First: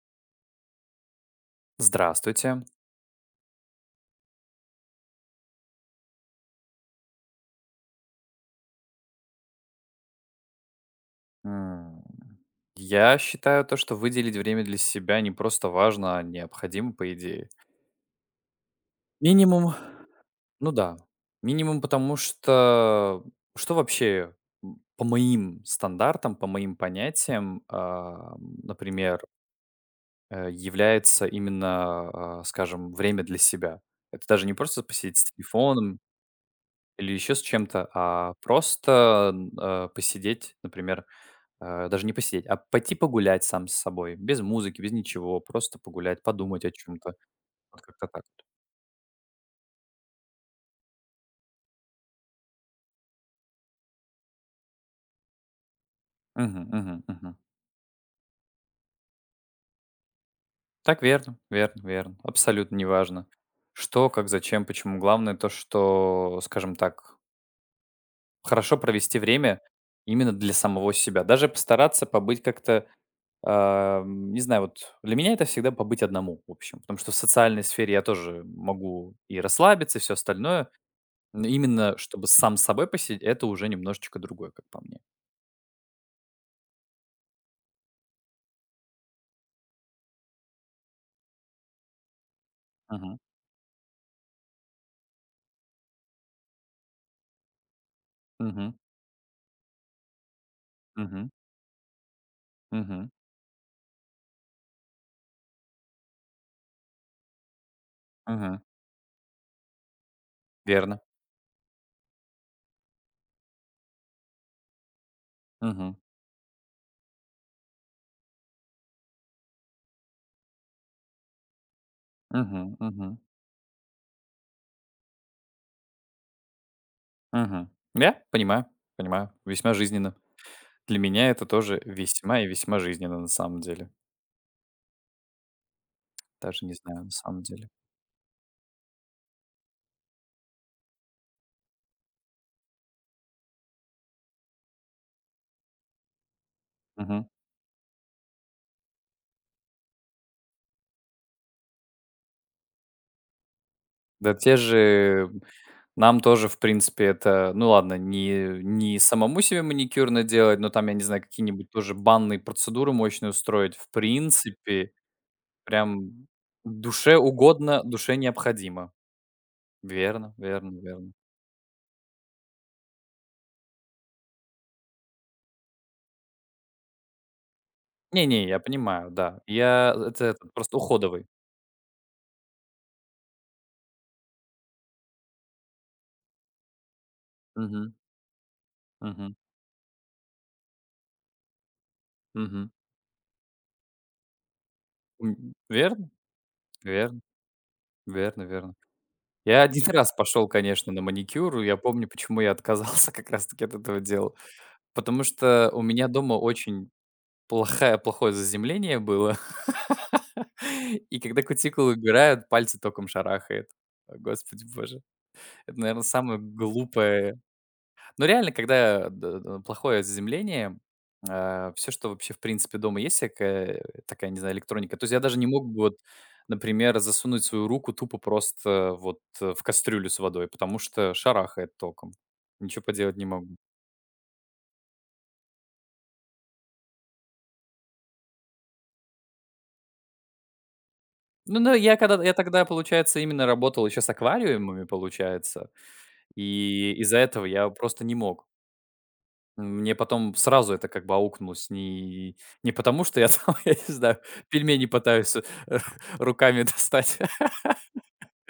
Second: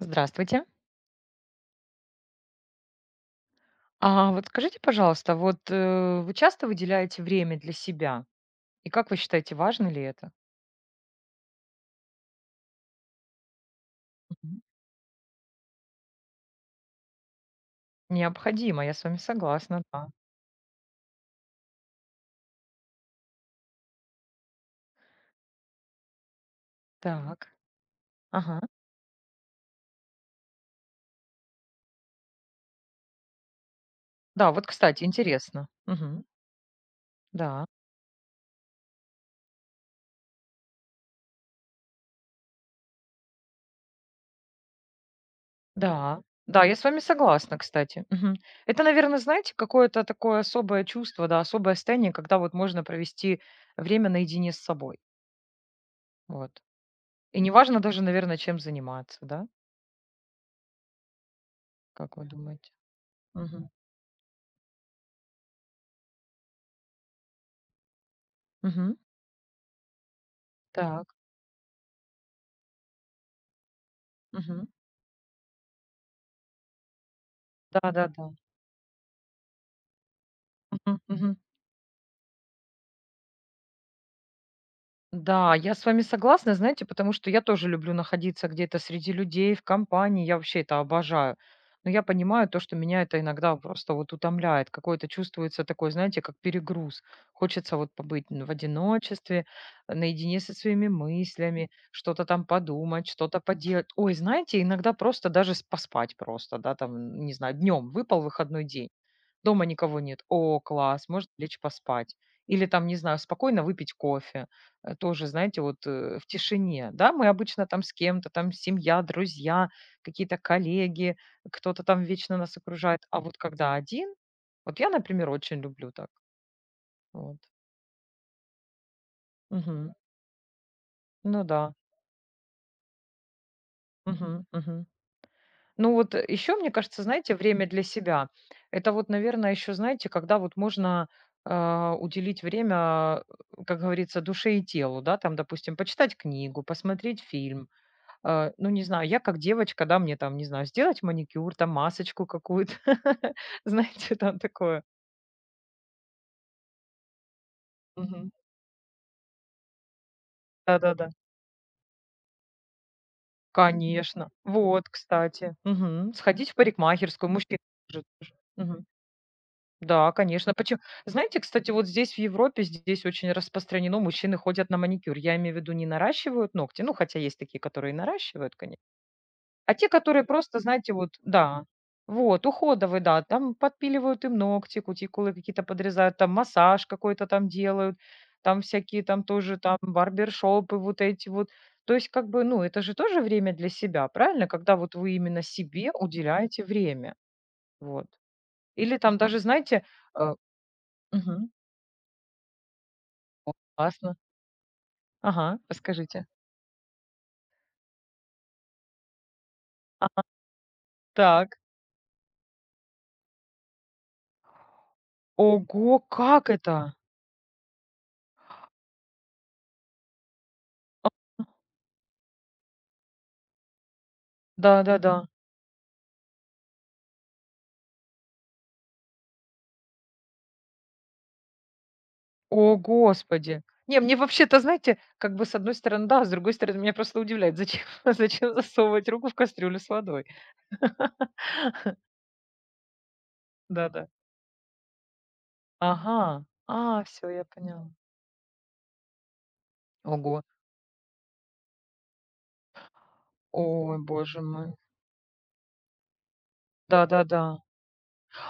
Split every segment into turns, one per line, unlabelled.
Здравствуйте.
Здравствуйте.
А вот скажите, пожалуйста, вот вы часто выделяете время для себя? И как вы считаете, важно ли это?
М, Я считаю то, что выделить
Мгм.
время для себя не просто важно, а необходимо, по идее.
Необходимо, я с вами
Минимум,
согласна, да.
ну да, минимум, потому что вообще по моим стандартам, по моим
Так.
понятиям,
Ага.
например, является именно, скажем, время для себя. Это даже
Да,
не
вот,
просто
кстати,
посидеть с
интересно.
телефоном
Мгм.
или еще с
Да,
чем-то, а просто посидеть, например. Даже не посидеть, а пойти погулять сам с собой, без музыки, без ничего, просто
да.
погулять, подумать
Да,
о
я с
чем
вами
то.
согласна,
Вот
кстати.
как-то так.
Мгм. Это, наверное, знаете, какое-то такое особое чувство, да, особое состояние, когда вот можно провести время наедине с собой. Вот.
Мгм, мгм, мгм.
И неважно даже, наверное, чем заниматься, да?
Так верно, верно, верно.
Как вы думаете?
Абсолютно неважно,
Мгм.
что, как, зачем, почему. Главное то, что, скажем так, хорошо
Мгм.
провести время именно для самого
Так.
себя. Даже постараться побыть как-то, не знаю,
Мгм.
вот для меня это всегда побыть одному, в общем. Потому что в социальной сфере я
Да-да-да.
тоже могу и расслабиться, и всё остальное.
Мгм, мгм.
Ну, именно чтобы сам с собой посидеть- это уже немножечко другое, как по мне.
Да, я с вами согласна, знаете, потому что я тоже люблю находиться где-то среди людей, в компании. Я вообще это обожаю. Но я понимаю то, что меня
Мгм.
это иногда просто вот утомляет. Какое-то чувствуется такой, знаете, как перегруз. Хочется вот побыть в
Мгм.
одиночестве, наедине со своими
Мгм.
мыслями, что-то там подумать,
Мгм.
что-то поделать. Ой, знаете, иногда просто даже поспать просто, да, там, не знаю, днем выпал
Мгм.
выходной день. Дома никого нет. О,
Верно.
класс, может лечь поспать. Или там, не знаю, спокойно выпить кофе. Тоже, знаете, вот
Мгм.
в тишине. Да, мы обычно там с кем-то, там семья, друзья, какие-то коллеги, кто-то там вечно нас
Мгм.
окружает.
Мгм.
А вот когда один, вот я, например, очень люблю так. Вот.
Мгм. Я понимаю, понимаю. Весьма
Мгм.
жизненно. Для меня
Ну
это
да.
тоже весьма и весьма жизненно, на самом деле.
Мгм. Мгм. Ну вот еще,
Даже
мне
не
кажется,
знаю, на
знаете,
самом
время
деле.
для себя. Это вот, наверное, еще, знаете, когда вот можно уделить время, как говорится, душе и телу, да, там, допустим, почитать книгу, посмотреть
Мгм.
фильм. А, ну, не знаю, я как девочка, да, мне там, не знаю, сделать маникюр, там, масочку какую-то, знаете,
Да
там
те
такое.
же нам тоже, в принципе, это, ну ладно,
Мгм.
не самому себе маникюр наделать, но там, я не
Да-да-да.
знаю, какие-нибудь тоже банные процедуры мощные устроить. В
Конечно. Вот,
принципе.
кстати. Мгм.
Прям
Сходить в
душе
парикмахерскую, мужчина
угодно,
может
душе
тоже. Мгм.
необходимо.
Да,
Верно,
конечно.
верно,
Почему,
верно.
знаете, кстати, вот здесь, в Европе, здесь очень распространено, мужчины ходят на маникюр. Я имею в виду, не наращивают ногти, ну, хотя есть такие, которые и
Не-не,
наращивают,
я
конечно,
понимаю, да.
а те,
Я
которые
это этот
просто,
просто
знаете, вот
уходовый.
да, вот, уходовые, да, там подпиливают им ногти, кутикулы какие-то подрезают, там массаж какой-то там
Мгм,
делают, там всякие там
мгм,
тоже там барбершопы вот эти вот. То есть как бы, ну,
мгм.
это же тоже время для себя, правильно? Когда вот вы именно себе
Верно,
уделяете время,
верно,
вот.
верно, верно.
Или там даже,
Я один
знаете,
раз
э
пошел, конечно, на
мгм.
маникюр, и я помню, почему я отказался как раз
О,
таки от этого
классно.
дела. Потому
Ага,
что у меня
расскажите.
дома очень плохое, плохое заземление было.
А,
И когда
так.
кутикулу убирают, пальцы током шарахает. О, господи боже. Это,
Ого,
наверное, самое
как это?
глупое. Но реально, когда д д плохое заземление, все, что вообще в принципе дома есть, всякая такая, не знаю, электроника. То есть
Да-да-да.
я даже не мог бы вот, например, засунуть свою руку тупо просто вот в кастрюлю с водой, потому что шарахает током.
О,
Ничего поделать не могу.
господи. Не, мне вообще-то, знаете, как бы с одной стороны, да, с другой стороны, меня просто удивляет, зачем, зачем засовывать руку в кастрюлю с водой.
Ну, но я когда я тогда, получается, именно работал еще с
Да-да.
аквариумами, получается,
Ага.
и
А,
из-за
все, я
этого я
поняла.
просто не мог. Мне потом
Ого.
сразу это как бы аукнулось. Не потому, что я там, я не
Ой,
знаю,
боже мой.
пельмени пытаюсь, руками достать.
Да-да-да.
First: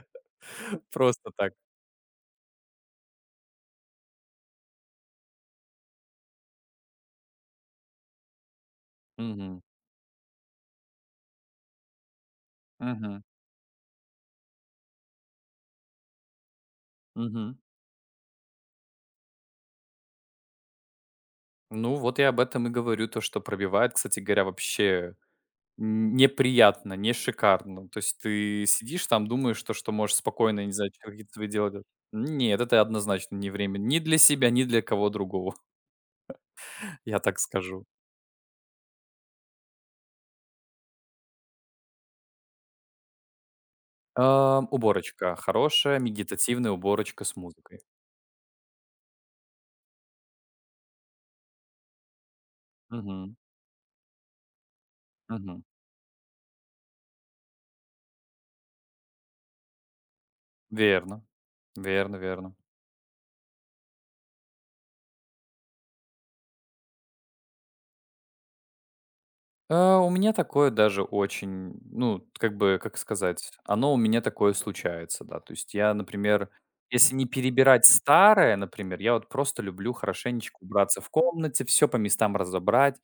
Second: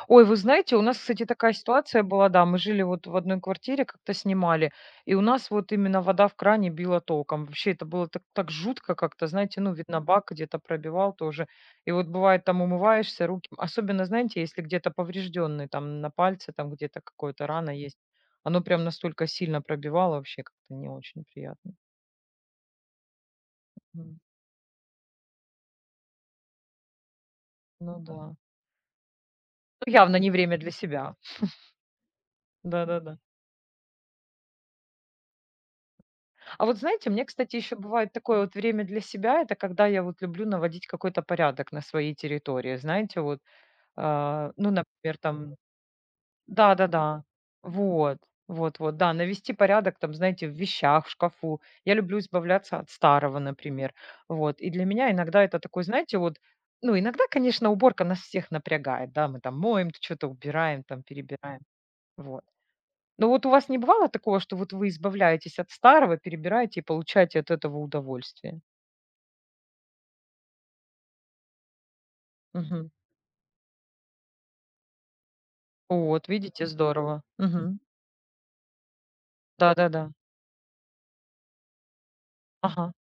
Ой, вы знаете, у нас, кстати,
Просто так.
такая ситуация была, да, мы жили вот в одной квартире, как-то снимали, и у нас вот именно вода в кране била током. Вообще это было так, так жутко как-то, знаете,
Мгм.
ну, видно, бак где-то пробивал тоже. И вот бывает, там
Мгм.
умываешься, руки, особенно, знаете, если где-то поврежденный, там на пальце, там где-то какая-то
Мгм.
рана есть, оно прям настолько сильно пробивало, вообще как-то не очень приятно.
Ну, вот я об этом и говорю, то, что пробивает,
М,
кстати говоря, вообще н неприятно, не шикарно. То
ну
есть
да.
ты сидишь там, думаешь, то, что
Ну,
можешь
явно не время
спокойно,
для
не знаю, чё
себя.
какие-то свои дела делать. Нет, это
Да-да-да.
однозначно не время ни для себя, ни для кого другого,
А вот знаете,
я
мне,
так
кстати, еще
скажу.
бывает такое вот время для себя, это когда я вот люблю наводить какой-то порядок на своей территории, знаете, вот, ну, например,
Уборочка
там,
хорошая, медитативная уборочка
да-да-да,
с музыкой.
вот, вот, вот, да, навести порядок там, знаете, в вещах, в шкафу. Я люблю избавляться от
Мгм,
старого, например, вот. И для меня иногда это
мгм.
такой, знаете, вот, ну, иногда, конечно, уборка нас всех напрягает, да, мы там моем, что-то убираем, там
Верно,
перебираем,
верно,
вот.
верно.
Ну вот у вас не бывало такого, что вот вы избавляетесь от старого, перебираете и получаете от этого удовольствие?
У меня такое даже очень, ну, как бы,
Мгм.
как сказать, оно у меня такое случается, да. То есть я,
Вот,
например,
видите,
если
здорово.
не
Мгм.
перебирать старое, например, я вот просто люблю
Да-да-да.
хорошенечко убраться в комнате, все по местам
Ага.
разобрать.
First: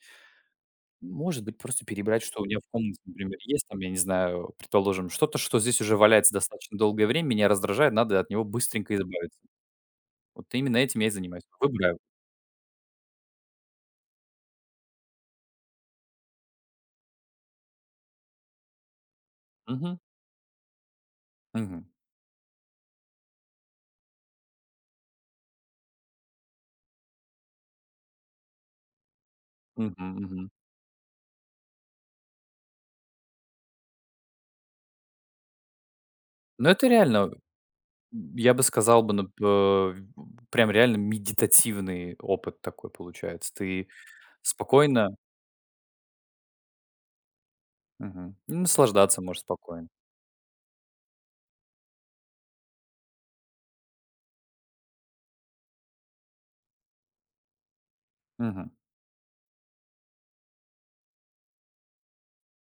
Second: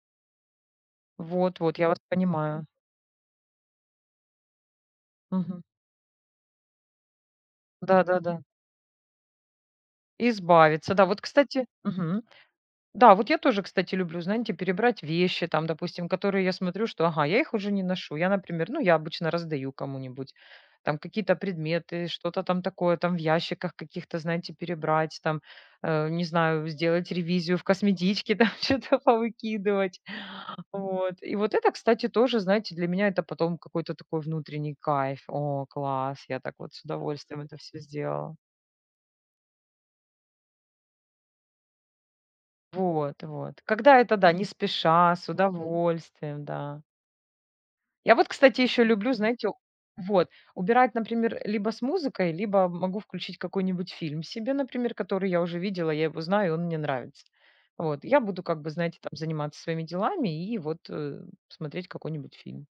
Может быть,
Вот, вот,
просто
я вас
перебрать, что у меня
понимаю.
в комнате, например, есть, там, я не знаю, предположим, что-то, что
Мгм.
здесь уже валяется достаточно долгое время, меня раздражает, надо от
Да-да-да.
него быстренько избавиться. Вот именно
Избавиться.
этим
Да,
я и
вот,
занимаюсь.
кстати.
Выбираю.
Мгм. Да, вот я тоже, кстати, люблю, знаете, перебрать вещи, там, допустим, которые я смотрю, что, ага, я их уже не ношу. Я, например, ну, я обычно раздаю
Мгм,
кому-нибудь там какие-то
мгм,
предметы, что-то там такое, там в ящиках каких-то, знаете, перебрать, там, не знаю, сделать ревизию в косметичке, там что-то
мгм,
повыкидывать.
мгм.
Вот. И вот это, кстати, тоже, знаете, для меня это потом какой-то такой внутренний кайф. О, класс, я так
Ну,
вот с
это реально,
удовольствием это все сделала.
я бы сказал бы, прям реально медитативный опыт такой
Вот,
получается.
вот.
Ты
Когда это, да, не спеша,
спокойно
а с удовольствием, да. Я вот,
и
кстати, еще люблю,
наслаждаться можешь
знаете, у
спокойно.
вот, убирать, например, либо с музыкой, либо могу включить какой-нибудь фильм себе, например, который я уже видела, я его знаю, он мне нравится. Вот, я буду как
Мгм.
бы, знаете, там заниматься своими делами и вот, смотреть какой-нибудь фильм.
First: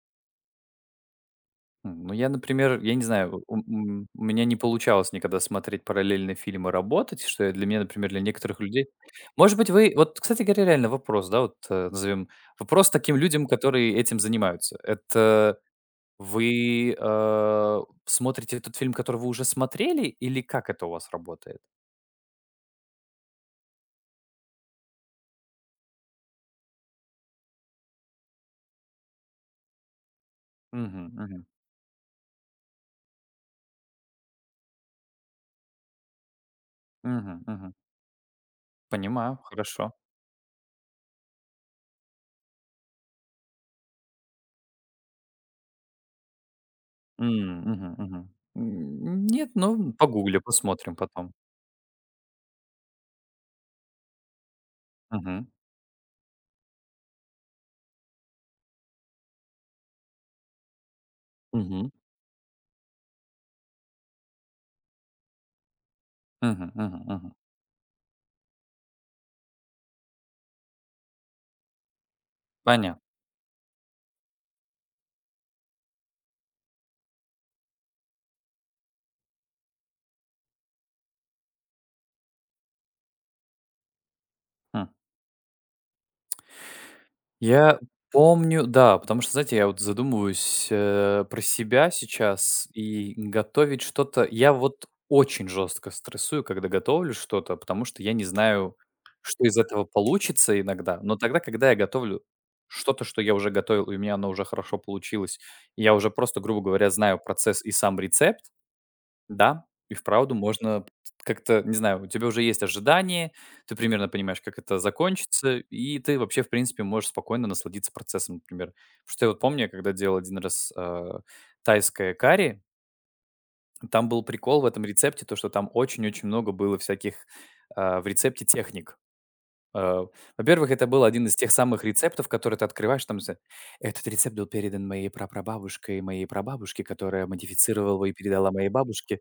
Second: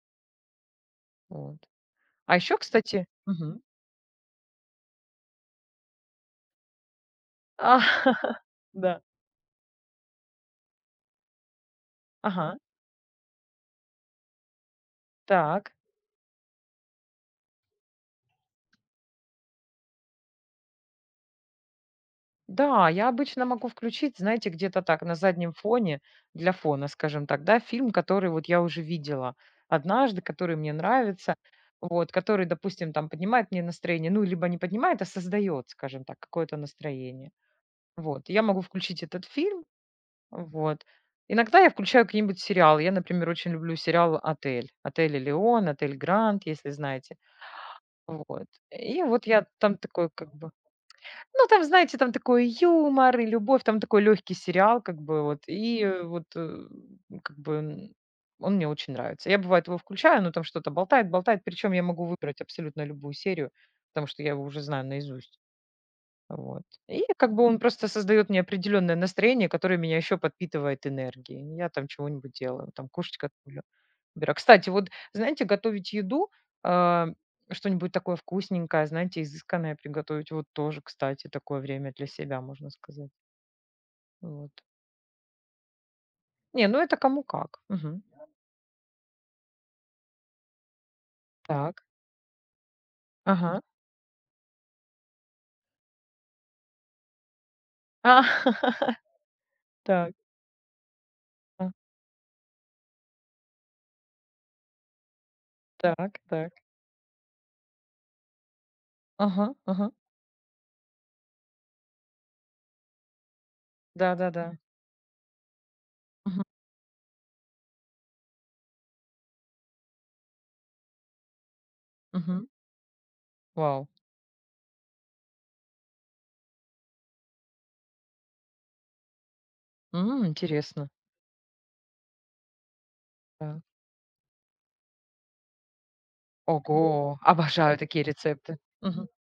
Вот.
Ну, я,
А еще,
например, я не
кстати,
знаю, у
мгм.
м у меня не получалось никогда смотреть параллельные фильмы и работать, что я для меня,
А,
например, для некоторых людей.
да.
Может быть, вы вот, кстати говоря, реально вопрос, да, вот, назовем
Ага.
вопрос таким людям, которые этим занимаются. Это.
Так.
Вы, смотрите тот фильм, который вы уже смотрели, или как это у вас работает?
Да, я обычно могу включить, знаете, где-то так на заднем фоне, для фона, скажем так, да, фильм, который вот я уже видела однажды, который мне
Мгм,
нравится,
мгм,
вот, который, допустим, там поднимает мне настроение, ну, либо не поднимает, а создает, скажем так, какое-то настроение.
мгм, мгм.
Вот, я могу включить этот
Понимаю,
фильм,
хорошо.
вот. Иногда я включаю какие-нибудь сериалы. Я, например, очень люблю сериал «Отель». «Отель Элеон», «Отель Гранд», если знаете.
М, мгм, мгм.
Вот. И вот
М,
я
нет,
там
ну,
такой как
погуглю,
бы
посмотрим потом.
ну, там, знаете, там такой юмор и любовь, там такой легкий сериал, как бы вот.
Мгм,
И вот, как бы, он мне очень нравится. Я, бывает, его включаю, но там что-то болтает, болтает. Причем я
мгм,
могу выбрать абсолютно любую серию, потому что я его уже знаю наизусть. Вот.
мгм, мгм,
И
мгм.
как бы он просто создает мне определенное настроение, которое меня еще подпитывает энергией. Я там чего-нибудь делаю, там
Понятно.
кошечка Вера. Кстати, вот, знаете, готовить еду, а, что-нибудь такое вкусненькое, знаете, изысканное приготовить, вот тоже, кстати, такое время для себя, можно сказать. Вот.
М.
Не, ну это кому как.
Я
Мгм.
помню, да, потому что, знаете, я вот задумываюсь, про
Так.
себя сейчас и
Ага.
готовить что-то. Я вот очень жестко стрессую, когда готовлю что-то, потому что я
А,
не знаю, что из этого
так,
получится иногда. Но тогда, когда
а,
я готовлю что-то, что я уже готовил, и у меня оно уже хорошо получилось, и я уже
так,
просто,
так.
грубо говоря, знаю процесс и сам рецепт,
Ага,
да,
ага.
и вправду можно как-то, не знаю, у тебя уже есть ожидание, ты примерно понимаешь,
Да-да-да.
как это закончится, и ты вообще,
Мгм,
в принципе, можешь спокойно насладиться процессом, например. Потому что я вот помню, я когда делал один раз тайское
мгм.
карри,
Вау.
там был прикол в этом рецепте, то, что там очень-очень много было всяких в рецепте техник. Э,
М,
Во-первых, это
интересно.
был один из тех самых рецептов, которые ты открываешь, там
Так.
этот рецепт был передан моей прапрабабушкой, моей прабабушке,
Ого,
которая
обожаю
модифицировала
такие
его и передала
рецепты.
моей
Мгм.
бабушке.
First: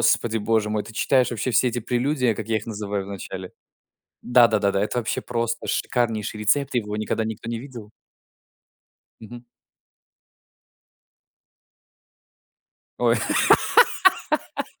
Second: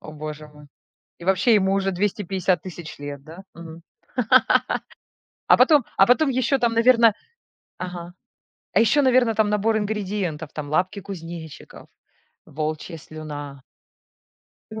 О, боже мой.
боже мой, ты
И
читаешь вообще
вообще
все
ему
эти
уже
прелюдии, как я
250
их
тысяч
называю в
лет, да?
начале.
Мгм.
Да-да-да-да, это вообще просто
А потом
шикарнейший
еще
рецепт,
там,
его
наверное.
никогда никто не видел.
Ага. А еще, наверное,
Мгм.
там набор ингредиентов, там лапки кузнечиков, волчья
Ой,
слюна,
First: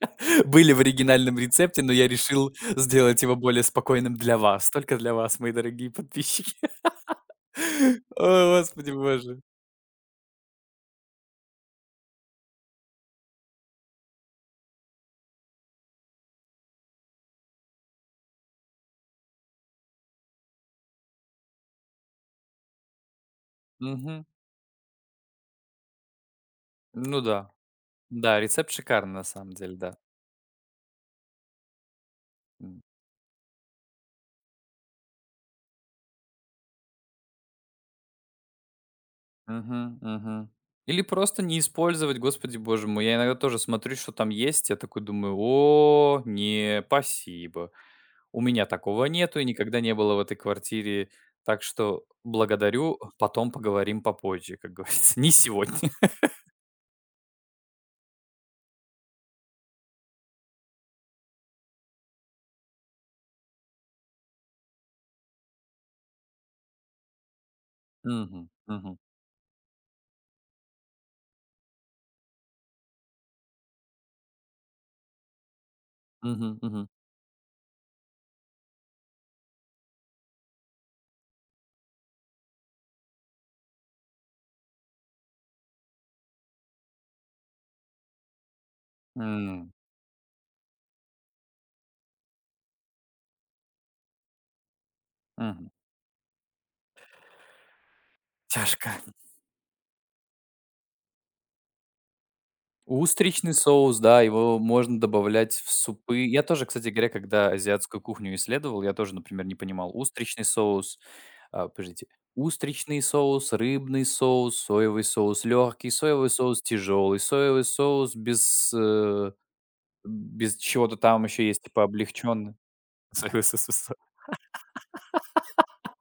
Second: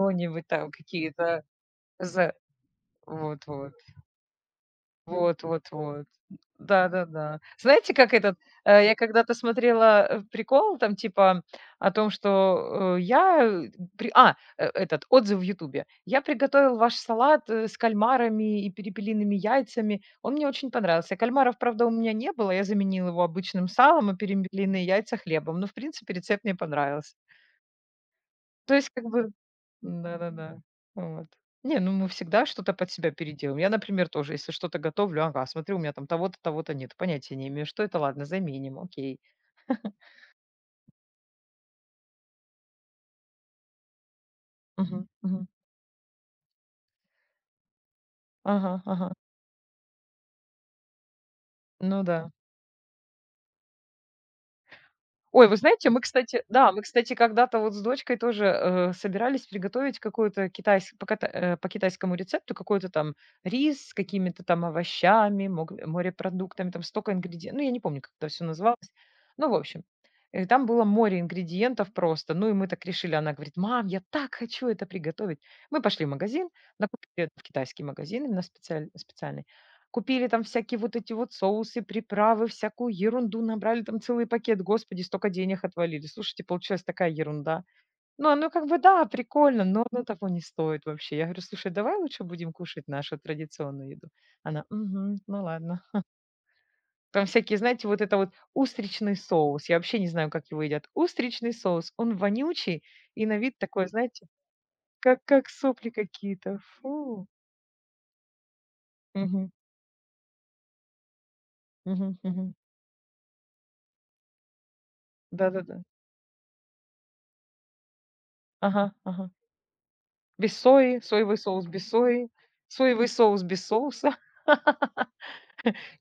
там,
были в оригинальном
какие-то
рецепте, но я
за
решил сделать его
вот
более
вот.
спокойным для вас. Только для вас,
Вот
мои
вот
дорогие
вот.
подписчики.
Да-да-да. Знаете, как этот,
О, господи
я когда-то
боже.
смотрела, прикол там типа о том, что, э, я, э, при а, э, этот отзыв в "Ютубе": "Я приготовил ваш салат, с кальмарами и перепелиными яйцами. Он мне очень понравился. Кальмаров, правда, у меня не было. Я заменил его обычным салом, и
Мгм.
перепелиные яйца хлебом. Но, в принципе, рецепт мне понравился".
Ну да. Да, рецепт
То есть как
шикарный на
бы
самом деле, да.
да-да-да. Вот. Не, ну мы всегда что-то под себя переделаем. Я, например, тоже, если что-то готовлю, ага, смотрю, у меня там того-то, того-то нет, понятия не имею, что это, ладно, заменим, окей.
Мгм, мгм. Или просто не использовать, господи боже мой. Я иногда тоже смотрю, что там есть, я такой
Мгм,
думаю,
мгм.
о, не, спасибо. У меня
Ага,
такого
ага.
нету и никогда не было в этой квартире. Так
Ну
что
да.
благодарю, потом поговорим попозже, как говорится. Не
Ой, вы
сегодня.
знаете, мы, кстати, да, мы, кстати, когда-то вот с дочкой тоже собирались приготовить какую-то китайс... по, ката- э, по китайскому рецепту какой-то там рис с какими-то там овощами, морепродуктами, там столько ингредиентов. Ну, я не помню, как это все
Мгм,
называлось.
мгм,
Ну, в общем, там было море ингредиентов просто. Ну, и мы так решили. Она говорит, мам, я так хочу это приготовить. Мы пошли в магазин,
мгм, мгм.
накупили это в китайский магазин, именно специальный. Купили там всякие вот эти вот соусы, приправы, всякую ерунду, набрали там целый пакет. Господи, столько денег отвалили. Слушайте, получилась такая ерунда. Ну, оно как бы, да, прикольно,
М,
но оно того не стоит вообще. Я говорю, слушай, давай лучше будем кушать нашу традиционную еду. Она, угу, ну
Мгм.
ладно. Там всякие, знаете, вот это вот
Тяжко.
устричный соус. Я вообще не знаю, как его едят. Устричный соус, он вонючий и на
Устричный
вид такой,
соус, да,
знаете,
его можно
как
добавлять в
сопли
супы. Я
какие-то.
тоже, кстати говоря,
Фу.
когда азиатскую кухню исследовал, я тоже, например,
Мгм,
не понимал. Устричный соус, а, подождите,
мгм, мгм.
устричный соус, рыбный соус, соевый соус
Да-да-да.
легкий, соевый соус тяжелый, соевый соус без,
Ага, ага. Без
без
сои,
чего-то там
соевый
еще есть,
соус
типа
без сои,
облегченный.
соевый
Соевый
соус
соус,
без
без со-
соуса.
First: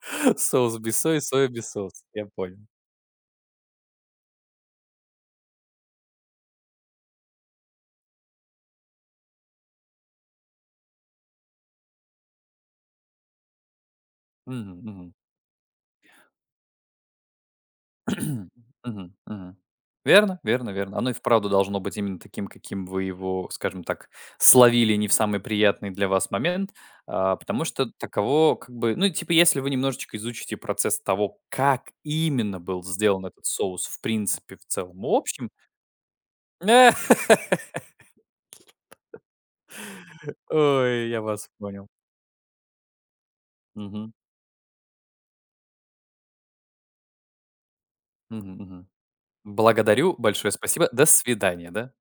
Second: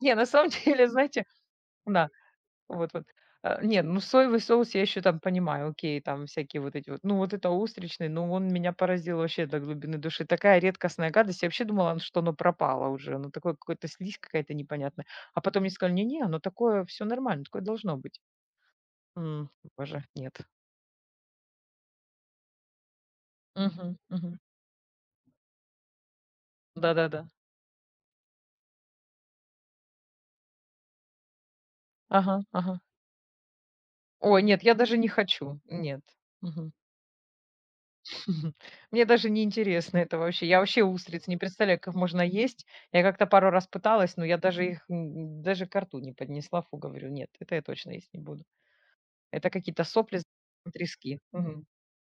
Не, на самом
соус
деле,
без сои,
знаете,
соя без соуса.
да,
Я понял.
вот вот. Не, ну соевый соус я еще там понимаю, окей, там всякие вот эти вот. Ну вот это устричный, ну он меня поразил вообще до глубины души. Такая редкостная гадость. Я вообще думала, что оно пропало уже. Оно такое, какое-то слизь какая-то
Мгм,
непонятная.
мгм.
А потом мне сказали, не-не, оно такое, все нормально, такое должно быть.
Мгм,
М,
мгм.
боже,
Верно,
нет.
верно, верно. Оно и вправду должно быть именно таким, каким вы его, скажем
Мгм,
так,
мгм.
словили не в самый приятный для вас момент,
Да-да-да.
а потому что таково как бы, ну, типа, если вы немножечко изучите процесс того, как
Ага,
именно
ага.
был сделан этот соус в
Ой,
принципе,
нет,
в
я даже
целом
не
и общем.
хочу. Нет. Мгм. Мгм. Мне даже не интересно это вообще. Я вообще
Ой, я
устриц не
вас
представляю,
понял.
как их можно есть. Я как-то пару раз
Мгм,
пыталась, но я даже их даже ко рту не поднесла. Фу, говорю, нет, это я точно есть не буду.
мгм, мгм.
Это какие-то
Благодарю,
сопли,
большое спасибо. До
трески. Мгм.
свидания, да?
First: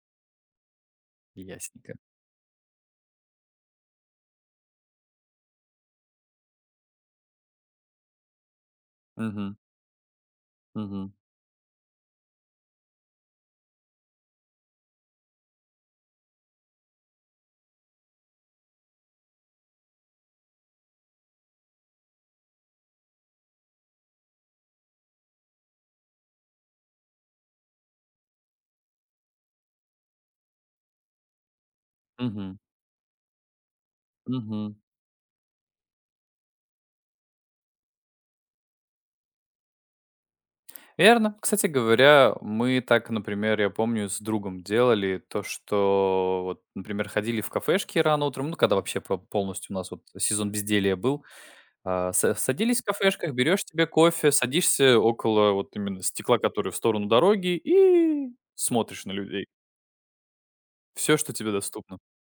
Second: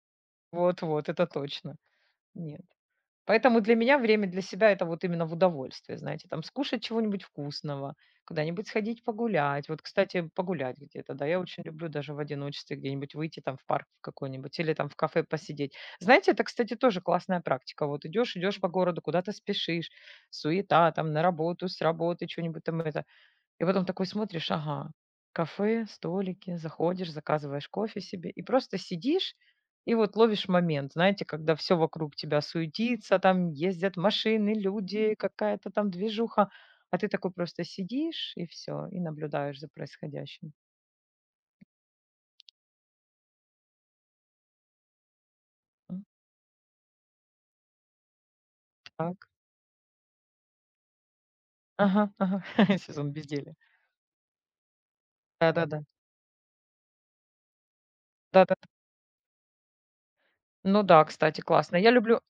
Вот-вот, это точно.
Ясненько.
Нет. Поэтому для меня время для себя это вот именно в удовольствие, знаете, там скушать чего-нибудь вкусного, куда-нибудь сходить
Мгм,
погулять. Вот, кстати, погулять
мгм,
где-то, да, я очень люблю даже в одиночестве где-нибудь выйти там в парк какой-нибудь или там в кафе посидеть. Знаете, это, кстати, тоже классная практика. Вот идешь, идешь по городу, куда-то спешишь, суета там на работу, с работы, что-нибудь там это. И потом такой смотришь, ага, кафе, столики, заходишь, заказываешь кофе себе и просто сидишь и вот ловишь момент, знаете, когда все вокруг тебя
мгм,
суетится, там ездят машины,
мгм.
люди, какая-то там движуха, а ты такой просто сидишь и все, и наблюдаешь за происходящим.
Верно. Кстати говоря, мы так, например, я помню, с другом делали то,
М,
что вот, например, ходили в кафешки рано утром, ну, когда вообще
так.
полностью у нас вот сезон безделия был,
Ага, ага.
садились в
Сезон
кафешках,
безделия.
берешь себе кофе, садишься около вот
Да-да-да.
именно стекла, который в сторону дороги, и
Да-да.
смотришь на людей.
Ну да,
Все, что
кстати,
тебе
классно. Я
доступно.
люблю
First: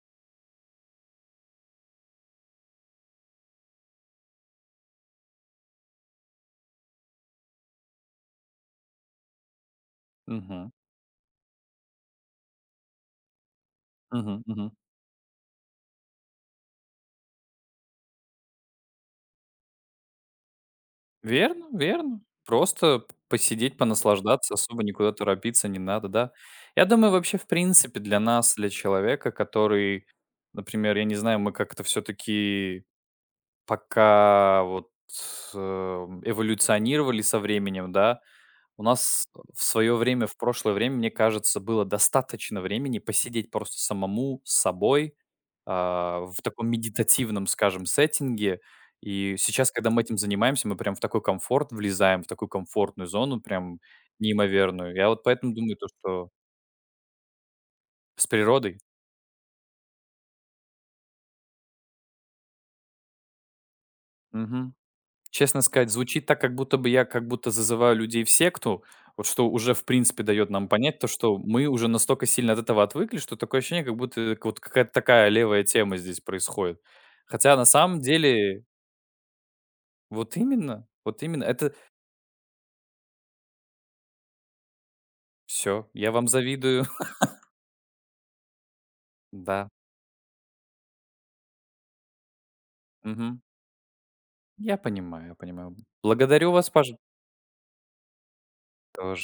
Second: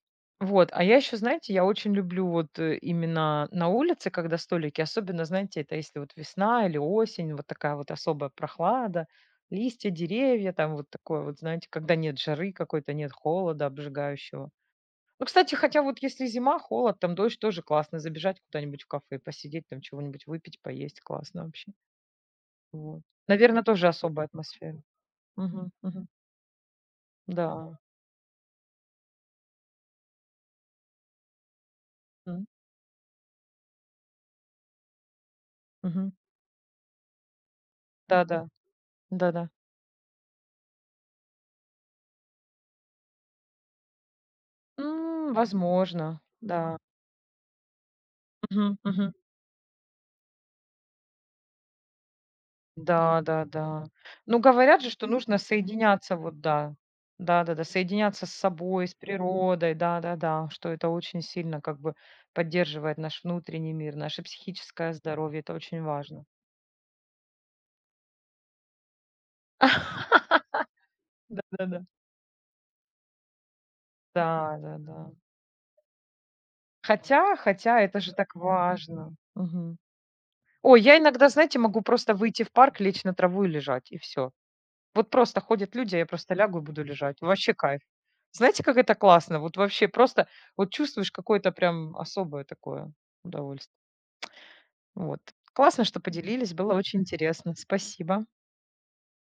вот, а я еще, знаете, я очень люблю вот, именно на улице, когда столики, особенно, знаете, это если вот весна или осень, вот такая вот особая прохлада, листья, деревья,
Мгм.
там вот такое вот, знаете, когда нет жары какой-то, нет холода обжигающего. Ну, кстати, хотя вот если зима, холод, там дождь, тоже классно забежать куда-нибудь в кафе, посидеть, там чего-нибудь выпить, поесть, классно
Верно,
вообще.
верно. Просто
Вот.
п
Наверное,
посидеть,
тоже особая
понаслаждаться,
атмосфера.
особо никуда торопиться
Мгм,
не
мгм.
надо, да. Я думаю, вообще, в
Да.
принципе, для нас, для человека, который, например, я не знаю, мы как-то все
М,
таки пока вот, э,
мгм.
эволюционировали со временем, да.
Да-да,
У нас
да-да.
в свое время, в прошлое время, мне кажется, было достаточно времени посидеть просто самому с собой,
М, возможно,
в таком
да.
медитативном, скажем, сеттинге.
Мгм, мгм.
И сейчас, когда мы этим занимаемся, мы прям в такой комфорт влезаем, в такую комфортную
Да,
зону,
да,
прям
да. Ну, говорят же,
неимоверную.
что
Я вот
нужно
поэтому думаю, то,
соединяться,
что
вот да. Да-да-да,
с
соединяться с
природой.
собой, с природой, да-да-да, что это очень сильно как бы поддерживает наш внутренний мир, наше
Мгм.
психическое здоровье, это
Честно
очень
сказать,
важно.
звучит так, как будто бы я как будто зазываю людей в секту, вот что уже, в принципе, дает нам понять то, что мы
Да-да-да.
уже настолько сильно от этого отвыкли, что такое ощущение, как будто
Да,
вот
да, да.
какая-то
да, да.
такая левая тема здесь происходит.
Хотя,
Хотя на
хотя
самом
это же так
деле,
важно. Мгм. Ой, я
вот
иногда,
именно,
знаете,
это
могу просто выйти в парк, лечь на траву и лежать, и все. Вот просто ходят
все,
люди, а я
я вам
просто лягу и буду
завидую,
лежать. Вообще кайф. Знаете, как это классно? Вот
да.
вообще просто вот чувствуешь какое-то прям особое такое
Мгм.
удовольствие.
Я
Вот.
понимаю, я понимаю.
Классно, что
Благодарю
поделились,
вас
было
пож
очень интересно. Спасибо.
тоже.